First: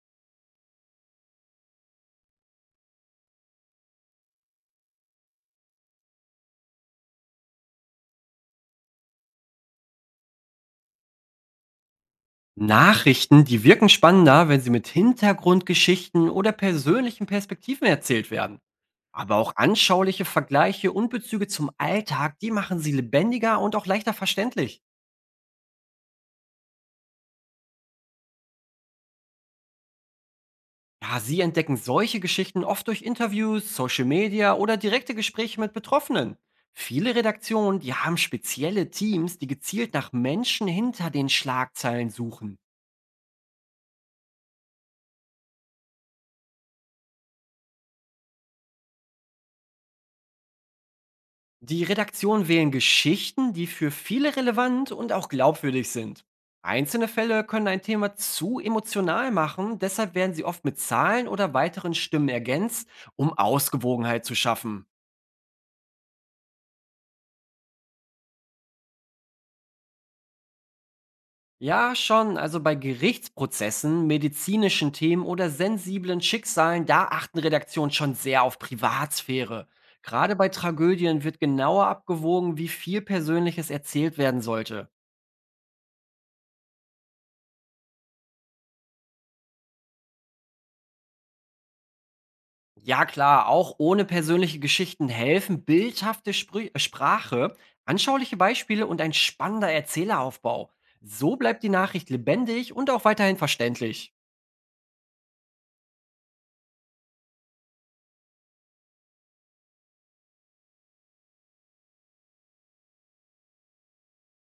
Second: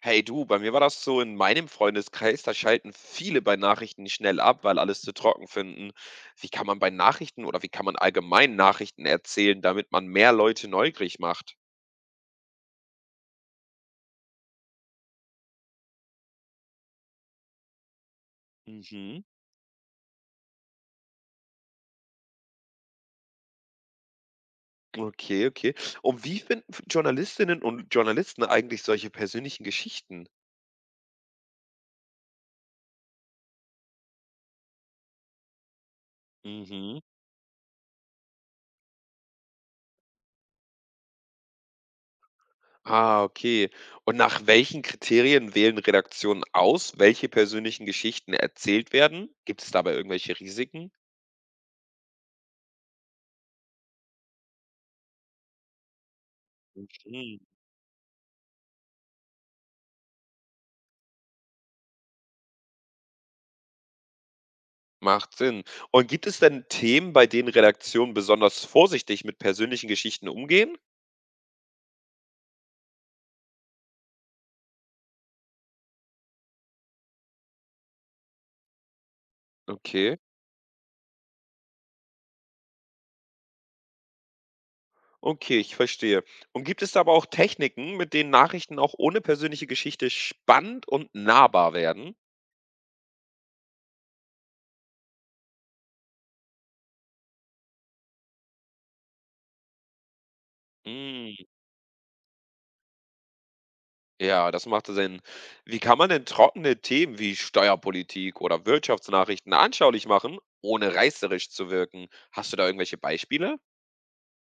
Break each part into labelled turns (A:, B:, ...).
A: Hey du, bei mir war das so in meinem Freundeskreis, da schalten viele bei Nachrichten schnell ab, weil alles zu trocken finden. Wie kann man bei Nachrichten oder wie kann man allgemein Nachrichten erzählen, damit man mehr Leute neugierig macht?
B: Nachrichten, die wirken spannender, wenn sie mit Hintergrundgeschichten oder persönlichen Perspektiven erzählt werden.
A: Mhm.
B: Aber auch anschauliche Vergleiche und Bezüge zum Alltag, die machen sie lebendiger und auch leichter verständlich.
A: Okay, okay. Und wie finden Journalistinnen und Journalisten eigentlich solche persönlichen Geschichten?
B: Ja, sie entdecken solche Geschichten oft durch Interviews, Social Media oder direkte Gespräche mit Betroffenen.
A: Mhm.
B: Viele Redaktionen, die haben spezielle Teams, die gezielt nach Menschen hinter den Schlagzeilen suchen.
A: Ah, okay. Und nach welchen Kriterien wählen Redaktionen aus, welche persönlichen Geschichten erzählt werden? Gibt es dabei irgendwelche Risiken?
B: Die Redaktion wählen Geschichten, die für viele relevant und auch glaubwürdig sind. Einzelne
A: Mhm.
B: Fälle können ein Thema zu emotional machen, deshalb werden sie oft mit Zahlen oder weiteren Stimmen ergänzt, um Ausgewogenheit zu schaffen.
A: Macht Sinn. Und gibt es denn Themen, bei denen Redaktionen besonders vorsichtig mit persönlichen Geschichten umgehen?
B: Ja, schon, also bei Gerichtsprozessen, medizinischen Themen oder sensiblen Schicksalen, da achten Redaktionen schon sehr auf Privatsphäre.
A: Okay,
B: Gerade bei Tragödien wird genauer abgewogen, wie viel Persönliches erzählt werden sollte.
A: okay, ich verstehe. Und gibt es da aber auch Techniken, mit denen Nachrichten auch ohne persönliche Geschichte spannend und nahbar werden?
B: Ja, klar, auch ohne persönliche Geschichten helfen bildhafte Sprü Sprache, anschauliche Beispiele und ein spannender Erzähleraufbau. So
A: Mm,
B: bleibt die Nachricht lebendig und auch weiterhin verständlich.
A: ja, das macht Sinn. Wie kann man denn trockene Themen wie Steuerpolitik oder Wirtschaftsnachrichten anschaulich machen, ohne reißerisch zu wirken? Hast du da irgendwelche Beispiele?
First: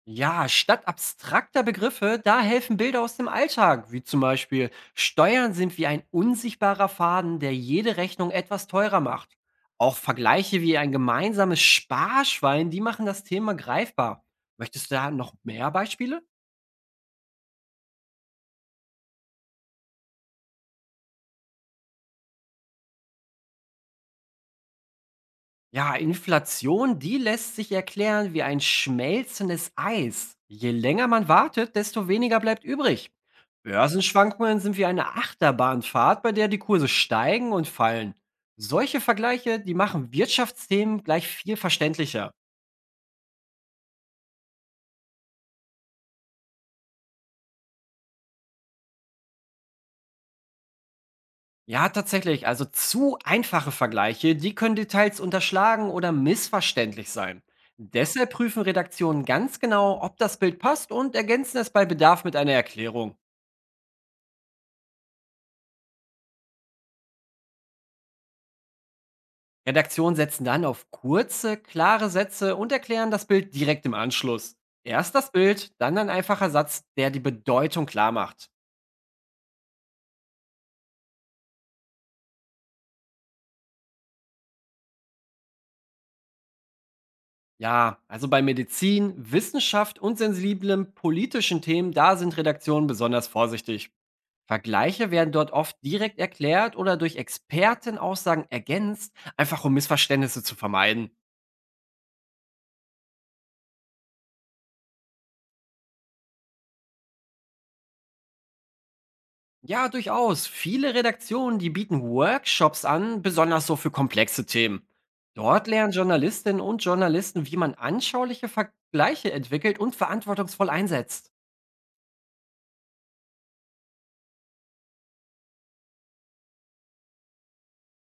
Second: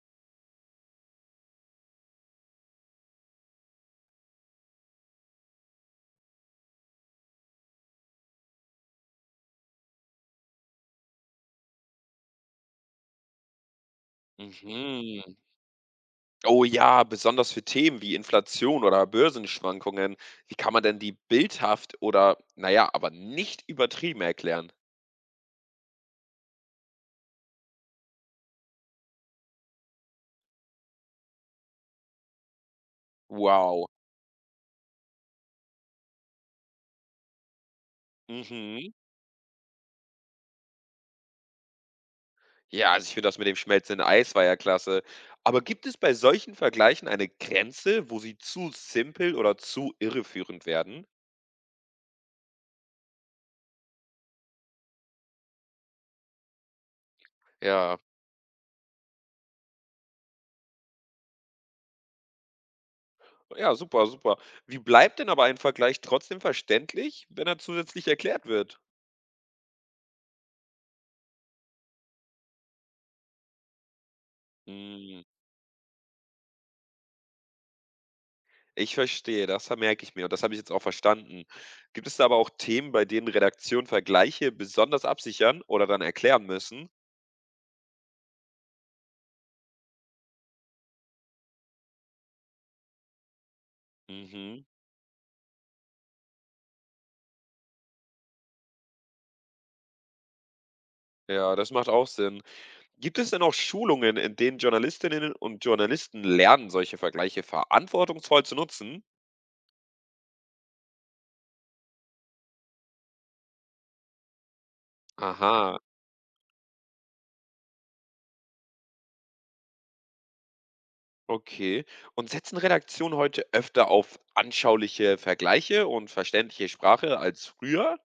B: Ja, statt abstrakter Begriffe, da helfen Bilder aus dem Alltag, wie zum Beispiel Steuern sind wie ein unsichtbarer Faden, der jede Rechnung etwas teurer macht. Auch Vergleiche wie ein gemeinsames Sparschwein, die machen das Thema greifbar. Möchtest du da noch
A: Mhm.
B: mehr Beispiele?
A: Oh ja, besonders für Themen wie Inflation oder Börsenschwankungen. Wie kann man denn die bildhaft oder, naja, aber nicht übertrieben erklären?
B: Ja, Inflation, die lässt sich erklären wie ein schmelzendes Eis. Je länger man wartet, desto weniger bleibt übrig.
A: Wow.
B: Börsenschwankungen sind wie eine Achterbahnfahrt, bei der die Kurse steigen und fallen.
A: Mhm.
B: Solche Vergleiche, die machen Wirtschaftsthemen gleich viel verständlicher.
A: Ja, also ich finde das mit dem schmelzenden Eis war ja klasse. Aber gibt es bei solchen Vergleichen eine Grenze, wo sie zu simpel oder zu irreführend werden?
B: Ja, tatsächlich, also zu einfache Vergleiche, die können Details unterschlagen oder missverständlich sein.
A: Ja.
B: Deshalb prüfen Redaktionen ganz genau, ob das Bild passt und ergänzen es bei Bedarf mit einer Erklärung.
A: Ja, super, super. Wie bleibt denn aber ein Vergleich trotzdem verständlich, wenn er zusätzlich erklärt wird?
B: Redaktionen setzen dann auf kurze, klare Sätze und erklären das Bild direkt im Anschluss. Erst
A: Mm.
B: das Bild, dann ein einfacher Satz, der die Bedeutung klar macht.
A: Ich verstehe, das merke ich mir und das habe ich jetzt auch verstanden. Gibt es da aber auch Themen, bei denen Redaktionen Vergleiche besonders absichern oder dann erklären müssen?
B: Ja, also bei Medizin, Wissenschaft und sensiblen politischen Themen, da sind Redaktionen besonders vorsichtig.
A: Mhm.
B: Vergleiche werden dort oft direkt erklärt oder durch Expertenaussagen ergänzt, einfach um Missverständnisse zu vermeiden.
A: Ja, das macht auch Sinn. Gibt es denn auch Schulungen, in denen Journalistinnen und Journalisten lernen, solche Vergleiche verantwortungsvoll zu nutzen?
B: Ja, durchaus. Viele Redaktionen, die bieten Workshops an, besonders so für komplexe Themen. Dort
A: Aha,
B: lernen Journalistinnen und Journalisten, wie man anschauliche Vergleiche entwickelt und verantwortungsvoll einsetzt.
A: okay. Und setzen Redaktionen heute öfter auf anschauliche Vergleiche und verständliche Sprache als früher?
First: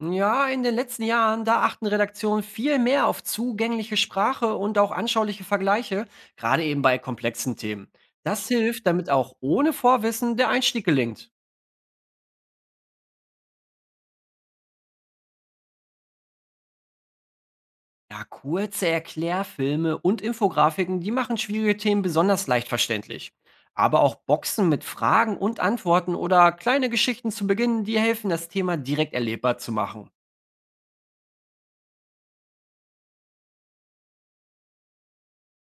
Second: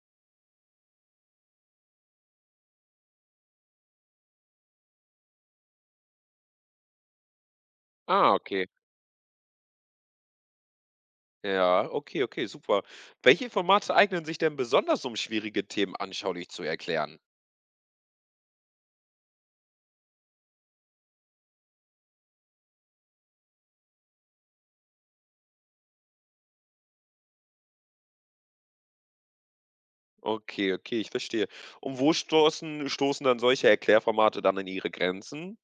B: Ja, in den letzten Jahren, da achten Redaktionen viel mehr auf zugängliche Sprache und auch anschauliche Vergleiche, gerade eben bei komplexen Themen.
A: Ah,
B: Das
A: okay.
B: hilft, damit auch ohne Vorwissen der Einstieg gelingt.
A: Ja, okay, okay, super. Welche Formate eignen sich denn besonders, um schwierige Themen anschaulich zu erklären?
B: Ja, kurze Erklärfilme und Infografiken, die machen schwierige Themen besonders leicht verständlich. Aber auch Boxen mit Fragen und Antworten oder kleine Geschichten zu Beginn, die helfen, das Thema direkt erlebbar zu machen.
A: Okay, okay, ich verstehe. Und wo stoßen dann solche Erklärformate dann an ihre Grenzen?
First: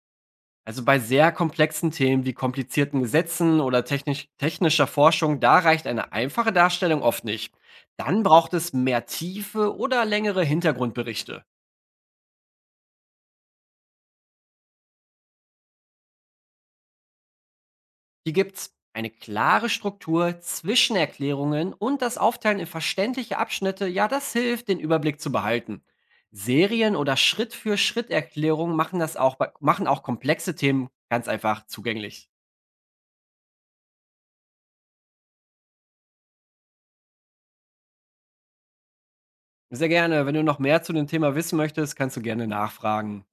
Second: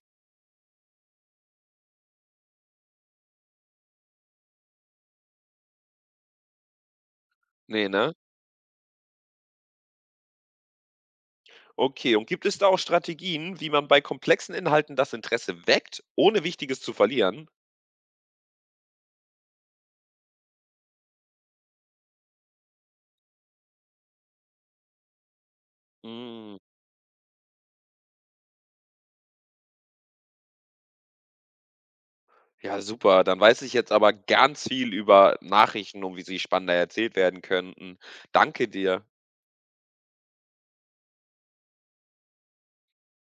B: Also bei sehr komplexen Themen wie komplizierten Gesetzen oder technischer Forschung, da reicht eine einfache Darstellung oft nicht.
A: Nee, ne?
B: Dann braucht es mehr Tiefe oder längere Hintergrundberichte.
A: Okay, und gibt es da auch Strategien, wie man bei komplexen Inhalten das Interesse weckt, ohne Wichtiges zu verlieren?
B: Hier gibt's eine klare Struktur, Zwischenerklärungen und das Aufteilen in verständliche Abschnitte, ja, das hilft, den Überblick zu behalten.
A: Mm,
B: Serien oder Schritt-für-Schritt-Erklärungen machen das auch, machen auch komplexe Themen ganz einfach zugänglich.
A: ja, super. Dann weiß ich jetzt aber ganz viel über Nachrichten und wie sie spannender erzählt werden könnten. Danke dir.
B: Sehr gerne. Wenn du noch mehr zu dem Thema wissen möchtest, kannst du gerne nachfragen.